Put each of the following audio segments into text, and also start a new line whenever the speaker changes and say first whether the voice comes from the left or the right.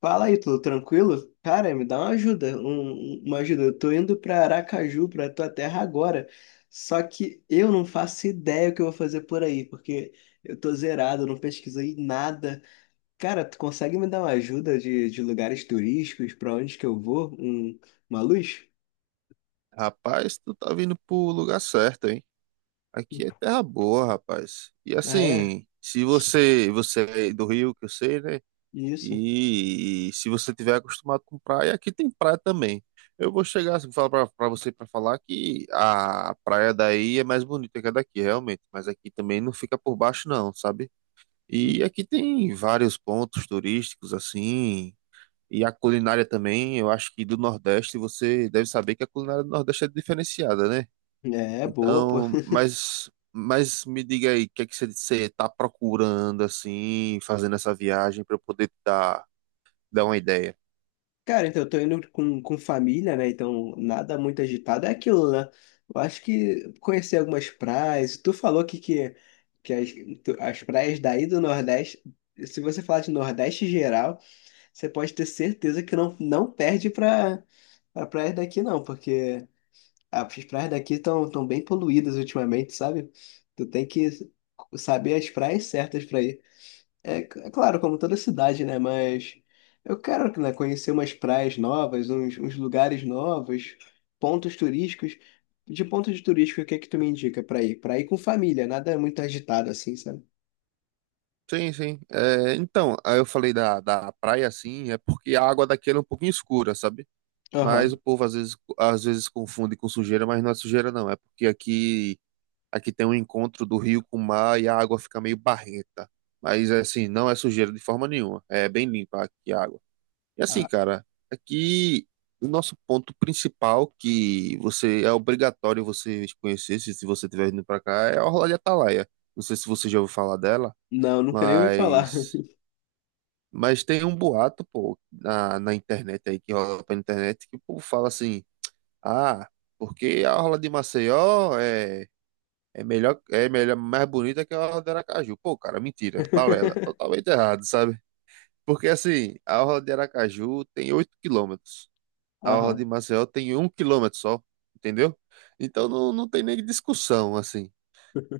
left: Fala aí, tudo tranquilo? Cara, me dá uma ajuda. Eu tô indo pra Aracaju, pra tua terra agora. Só que eu não faço ideia o que eu vou fazer por aí, porque eu tô zerado, eu não pesquisei nada. Cara, tu consegue me dar uma ajuda de lugares turísticos, pra onde que eu vou? Uma luz?
right: Rapaz, tu tá vindo pro lugar certo, hein? Aqui
left: Hum.
right: é terra boa, rapaz. E
left: Ah, é?
right: assim, se você é do Rio, que eu sei, né?
left: Isso.
right: E se você tiver acostumado com praia, aqui tem praia também. Eu vou chegar assim, falar pra você para falar que a praia daí é mais bonita que a daqui, realmente. Mas aqui também não fica por baixo, não, sabe? E aqui tem vários pontos turísticos, assim. E a culinária também, eu acho que do Nordeste você deve saber que a culinária do Nordeste é diferenciada, né?
left: É, boa, pô.
right: Então, mas me diga aí, o que é que você tá procurando, assim, fazendo essa viagem para eu poder te dar, dar uma ideia?
left: Cara, então eu tô indo com família, né? Então nada muito agitado. É aquilo, né? Eu acho que conhecer algumas praias. Tu falou que as praias daí do Nordeste, se você falar de Nordeste geral, você pode ter certeza que não perde pra praias daqui, não, porque as praias daqui estão tão tão bem poluídas ultimamente, sabe? Tu tem que saber as praias certas pra ir. É, é claro, como toda cidade, né? Mas eu quero, né, conhecer umas praias novas, uns lugares novos, pontos turísticos. De pontos turísticos, o que é que tu me indica pra ir? Pra ir com família, nada muito agitado assim, sabe?
right: Sim, sim. É, então, aí eu falei da praia, assim, é porque a água daqui ela é um pouquinho escura, sabe? Mas
left: Aham.
right: o povo às vezes confunde com sujeira, mas não é sujeira, não. É porque aqui tem um encontro do rio com o mar e a água fica meio barrenta. Mas, assim, não é sujeira de forma nenhuma. É bem limpa aqui a água. E assim,
left: Ah,
right: cara, aqui o nosso ponto principal que você é obrigatório você conhecer se você estiver vindo para cá é a Orla de Atalaia. Não sei se você já ouviu falar dela,
left: não, nunca nem ouvi falar.
right: mas tem um boato, pô, na internet aí que rola pela internet que o povo fala assim: "Ah, porque a Orla de Maceió é melhor mais bonita que a Orla de Aracaju". Pô, cara, mentira, balela, totalmente errado, sabe? Porque assim, a Orla de Aracaju tem 8 quilômetros, a orla de
left: Aham.
right: Maceió tem 1 quilômetro só, entendeu? Então não tem nem discussão, assim.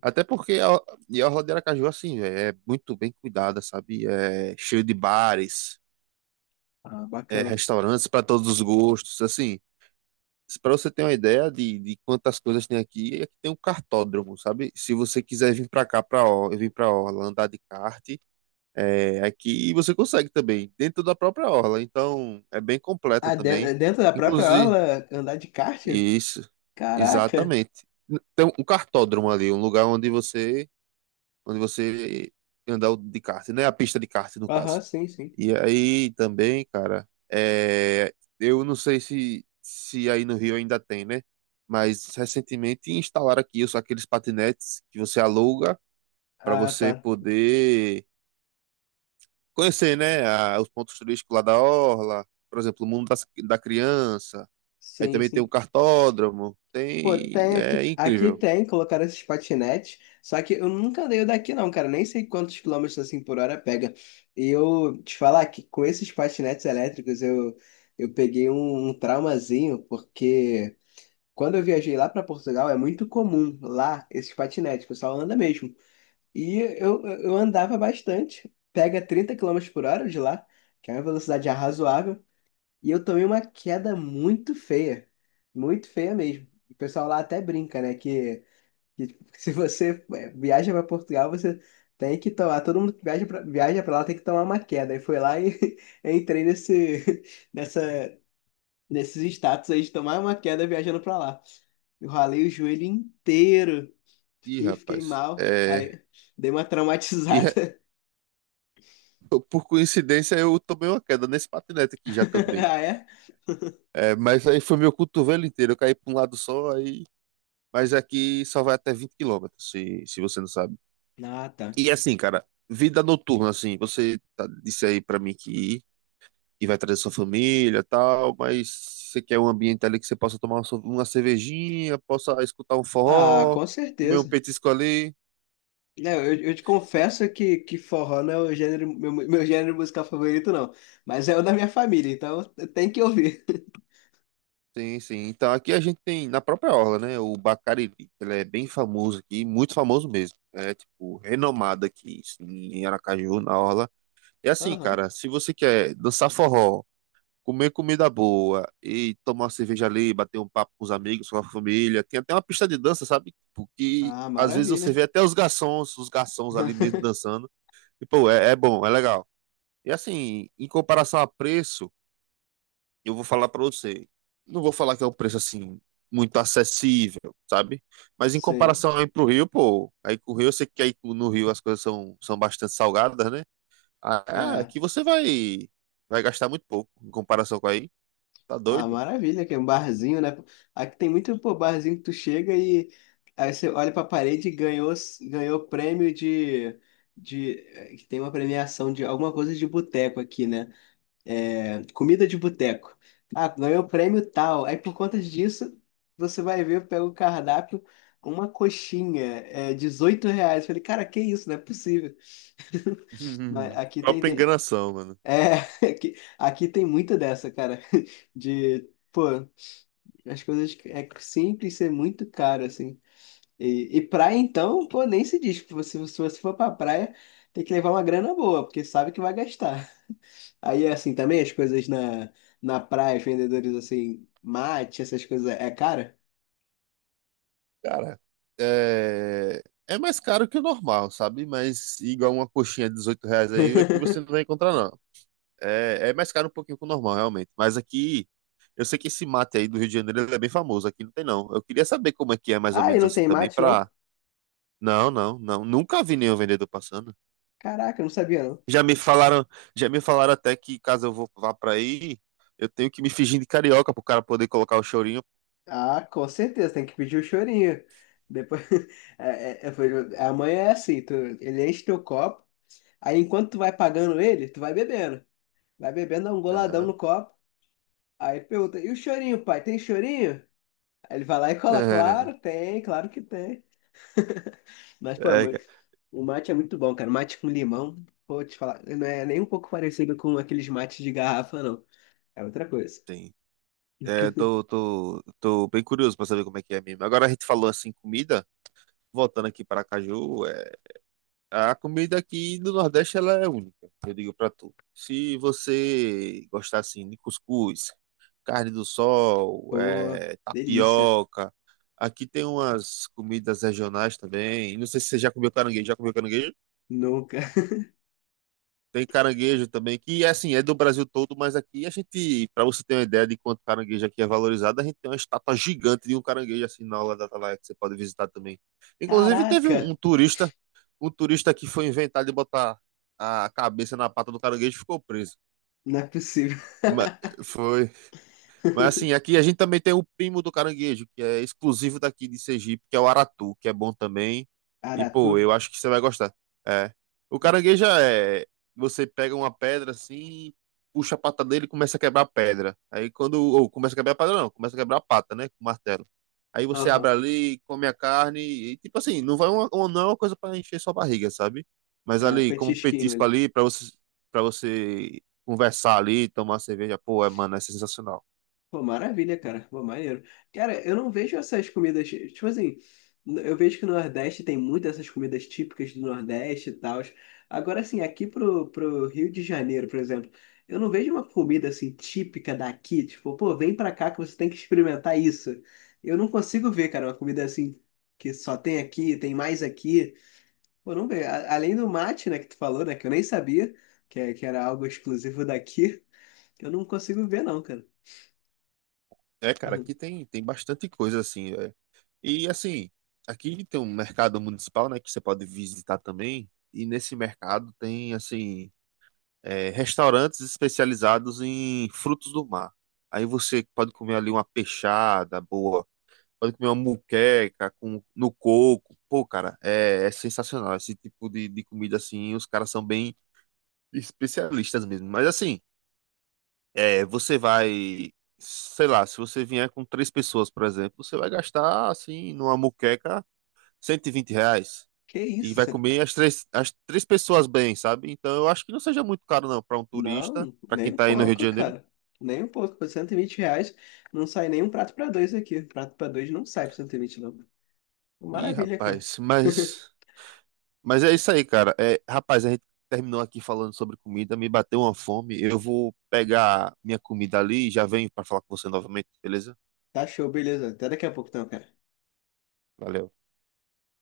right: Até porque E a orla de Aracaju, assim, véi, é muito bem cuidada, sabe? É cheio de bares,
left: Ah,
right: é,
left: bacana.
right: restaurantes para todos os gostos, assim. Para você ter uma ideia de quantas coisas tem aqui, é que tem um cartódromo, sabe? Se você quiser vir para cá, para orla, vir para orla, andar de kart, é, aqui você consegue também, dentro da própria orla. Então, é bem completa
left: Ah,
right: também.
left: dentro da própria
right: Inclusive,
left: aula, andar de kart?
right: isso,
left: Caraca.
right: exatamente. Tem um cartódromo ali, um lugar onde você andar de kart, né? A pista de kart, no
left: Aham,
right: caso.
left: sim, sim.
right: E aí também, cara, é, eu não sei se, se aí no Rio ainda tem, né? Mas recentemente instalaram aqui os, aqueles patinetes que você aluga para
left: Ah,
right: você
left: tá.
right: poder conhecer, né? a- os pontos turísticos lá da Orla, por exemplo, o mundo das- da criança. Aí
left: Sim,
right: também tem o
left: sim.
right: cartódromo.
left: Pô,
right: Tem,
left: tem aqui,
right: é
left: aqui
right: incrível.
left: tem, colocaram esses patinetes, só que eu nunca andei o daqui não, cara, nem sei quantos quilômetros assim por hora pega. E eu te falar que com esses patinetes elétricos eu peguei um traumazinho, porque quando eu viajei lá para Portugal é muito comum lá esses patinetes, o pessoal anda mesmo. E eu andava bastante, pega 30 km/h de lá, que é uma velocidade razoável. E eu tomei uma queda muito feia. Muito feia mesmo. O pessoal lá até brinca, né? Que tipo, se você é, viaja para Portugal, você tem que tomar. Todo mundo que viaja para viaja para lá tem que tomar uma queda. E foi lá e eu entrei nessa, nesses status aí de tomar uma queda viajando para lá. Eu ralei o joelho inteiro.
right: Ih,
left: Fiquei
right: rapaz,
left: mal.
right: é.
left: Aí dei uma
right: E re-
left: traumatizada.
right: por coincidência eu tomei uma queda nesse patinete aqui já também.
left: Ah, é?
right: É, mas aí foi meu cotovelo inteiro, eu caí para um lado só, aí. Mas aqui só vai até 20 quilômetros se você não sabe.
left: Ah, tá.
right: E assim, cara, vida noturna, assim, disse aí pra mim que vai trazer sua família e tal, mas você quer um ambiente ali que você possa tomar uma cervejinha, possa escutar um
left: Ah,
right: forró,
left: com
right: comer um
left: certeza.
right: petisco ali.
left: É, eu te confesso que forró não é o gênero, meu gênero musical favorito, não. Mas é o da minha família, então tem que ouvir.
right: Sim, sim. Então aqui a gente tem na própria orla, né? O Bacariri, que ele é bem famoso aqui, muito famoso mesmo. É tipo renomado aqui, sim, em Aracaju, na orla. E assim,
left: Aham.
right: cara, se você quer dançar forró, comer comida boa e tomar uma cerveja ali, bater um papo com os amigos, com a família, tem até uma pista de dança, sabe? Porque
left: Ah,
right: às vezes você
left: maravilha.
right: vê até os garçons ali mesmo dançando. E pô, é, é bom, é legal. E assim, em comparação a preço eu vou falar para você. Não vou falar que é um preço assim muito acessível, sabe? Mas em
left: Sim.
right: comparação aí pro Rio, pô, aí com o Rio, eu sei que aí no Rio as coisas são bastante salgadas, né? Ah,
left: É.
right: aqui você vai gastar muito pouco em comparação com aí. Tá
left: Ah,
right: doido?
left: maravilha, que é um barzinho, né? Aqui tem muito, pô, barzinho que tu chega e aí você olha pra parede e ganhou, ganhou prêmio de. Que tem uma premiação de alguma coisa de boteco aqui, né? É, comida de boteco. Ah, ganhou o prêmio tal. Aí por conta disso, você vai ver, pega o cardápio, uma coxinha, é R$ 18. Falei, cara, que isso? Não é possível. Mas aqui
right: Própria enganação, mano.
left: é, aqui, aqui tem muita dessa, cara. De, pô, as coisas é simples ser muito caro, assim. E praia, então, pô, nem se diz. Se você for pra praia, tem que levar uma grana boa, porque sabe que vai gastar. Aí, é assim, também as coisas na praia, os vendedores, assim, mate, essas coisas, é cara?
right: Cara, é... é mais caro que o normal, sabe? Mas igual uma coxinha de R$ 18 aí, aqui você não vai encontrar, não. É, é mais caro um pouquinho que o normal, realmente. Mas aqui, eu sei que esse mate aí do Rio de Janeiro ele é bem famoso. Aqui não tem, não. Eu queria saber como é que é mais ou
left: Ah, e
right: menos
left: não
right: assim
left: tem
right: também
left: mate, não?
right: pra. Não, não, não. Nunca vi nenhum vendedor passando.
left: Caraca, eu não sabia, não.
right: Já me falaram, já me falaram até que caso eu vá pra aí, eu tenho que me fingir de carioca pro cara poder colocar o chorinho.
left: Ah, com certeza, tem que pedir o chorinho. Depois, a mãe é assim, tu, ele enche teu copo, aí enquanto tu vai pagando ele, tu vai bebendo. Vai bebendo, dá um goladão
right: Aham.
left: no copo, aí pergunta, e o chorinho, pai, tem chorinho? Aí ele vai lá e cola,
right: É,
left: claro, tem, claro que tem. Mas, pô,
right: é,
left: mas
right: cara,
left: o mate é muito bom, cara. Mate com limão, vou te falar, não é nem um pouco parecido com aqueles mates de garrafa, não. É outra coisa.
right: tem. É, tô bem curioso pra saber como é que é mesmo. Agora a gente falou assim, comida. Voltando aqui para Caju, é, a comida aqui do Nordeste ela é única, eu digo pra tu. Se você gostar assim de cuscuz, carne do sol,
left: Pô, delícia.
right: tapioca, aqui tem umas comidas regionais também. Não sei se você já comeu caranguejo. Já comeu caranguejo?
left: Nunca.
right: Tem caranguejo também, que assim, é do Brasil todo, mas aqui a gente, para você ter uma ideia de quanto caranguejo aqui é valorizado, a gente tem uma estátua gigante de um caranguejo assim na aula da Atalaia que você pode visitar também. Inclusive teve
left: Caraca,
right: um turista que foi inventar de botar a cabeça na pata do caranguejo e ficou preso.
left: não é possível.
right: Mas foi, mas assim, aqui a gente também tem o primo do caranguejo, que é exclusivo daqui de Sergipe, que é o Aratu, que é bom também. E,
left: Aratu?
right: pô, eu acho que você vai gostar. É. O caranguejo é. Você pega uma pedra assim, puxa a pata dele e começa a quebrar a pedra. Aí quando. Ou começa a quebrar a pedra, não, começa a quebrar a pata, né? Com o martelo. Aí você abre
left: Aham.
right: ali, come a carne, e tipo assim, não vai não é uma coisa para encher sua barriga, sabe? Mas
left: É um
right: ali, como um
left: petisquinho
right: petisco
left: ali.
right: ali, para você conversar ali, tomar cerveja, pô, é, mano, é sensacional.
left: Pô, maravilha, cara. Pô, maneiro. Cara, eu não vejo essas comidas. Tipo assim, eu vejo que no Nordeste tem muitas essas comidas típicas do Nordeste e tal. Agora, assim, aqui pro Rio de Janeiro, por exemplo, eu não vejo uma comida assim típica daqui. Tipo, pô, vem pra cá que você tem que experimentar isso. Eu não consigo ver, cara, uma comida assim que só tem aqui, tem mais aqui. Pô, não vejo. A- Além do mate, né, que tu falou, né, que eu nem sabia que era algo exclusivo daqui, eu não consigo ver, não, cara.
right: É, cara,
left: Uhum.
right: aqui tem, tem bastante coisa assim. É. E assim, aqui tem um mercado municipal, né, que você pode visitar também. E nesse mercado tem assim, é, restaurantes especializados em frutos do mar. Aí você pode comer ali uma peixada boa, pode comer uma muqueca com no coco. Pô, cara, é, é sensacional. Esse tipo de comida assim, os caras são bem especialistas mesmo. Mas assim. É, você vai, sei lá, se você vier com três pessoas, por exemplo, você vai gastar, assim, numa moqueca, R$ 120.
left: Que
right: E
left: isso.
right: vai comer as três pessoas bem, sabe? Então eu acho que não seja muito caro, não, para um turista,
left: Não,
right: para quem
left: nem um
right: tá aí no Rio de
left: pouco,
right: Janeiro.
left: cara. Nem um pouco. Por R$ 120 não sai nem um prato pra dois aqui. Prato pra dois não sai por 120, não.
right: Ih,
left: Maravilha, cara.
right: rapaz, mas é isso aí, cara. É, rapaz, a gente terminou aqui falando sobre comida, me bateu uma fome. Eu vou pegar minha comida ali e já venho para falar com você novamente, beleza?
left: Tá show, beleza. Até daqui a pouco, então, cara.
right: Valeu.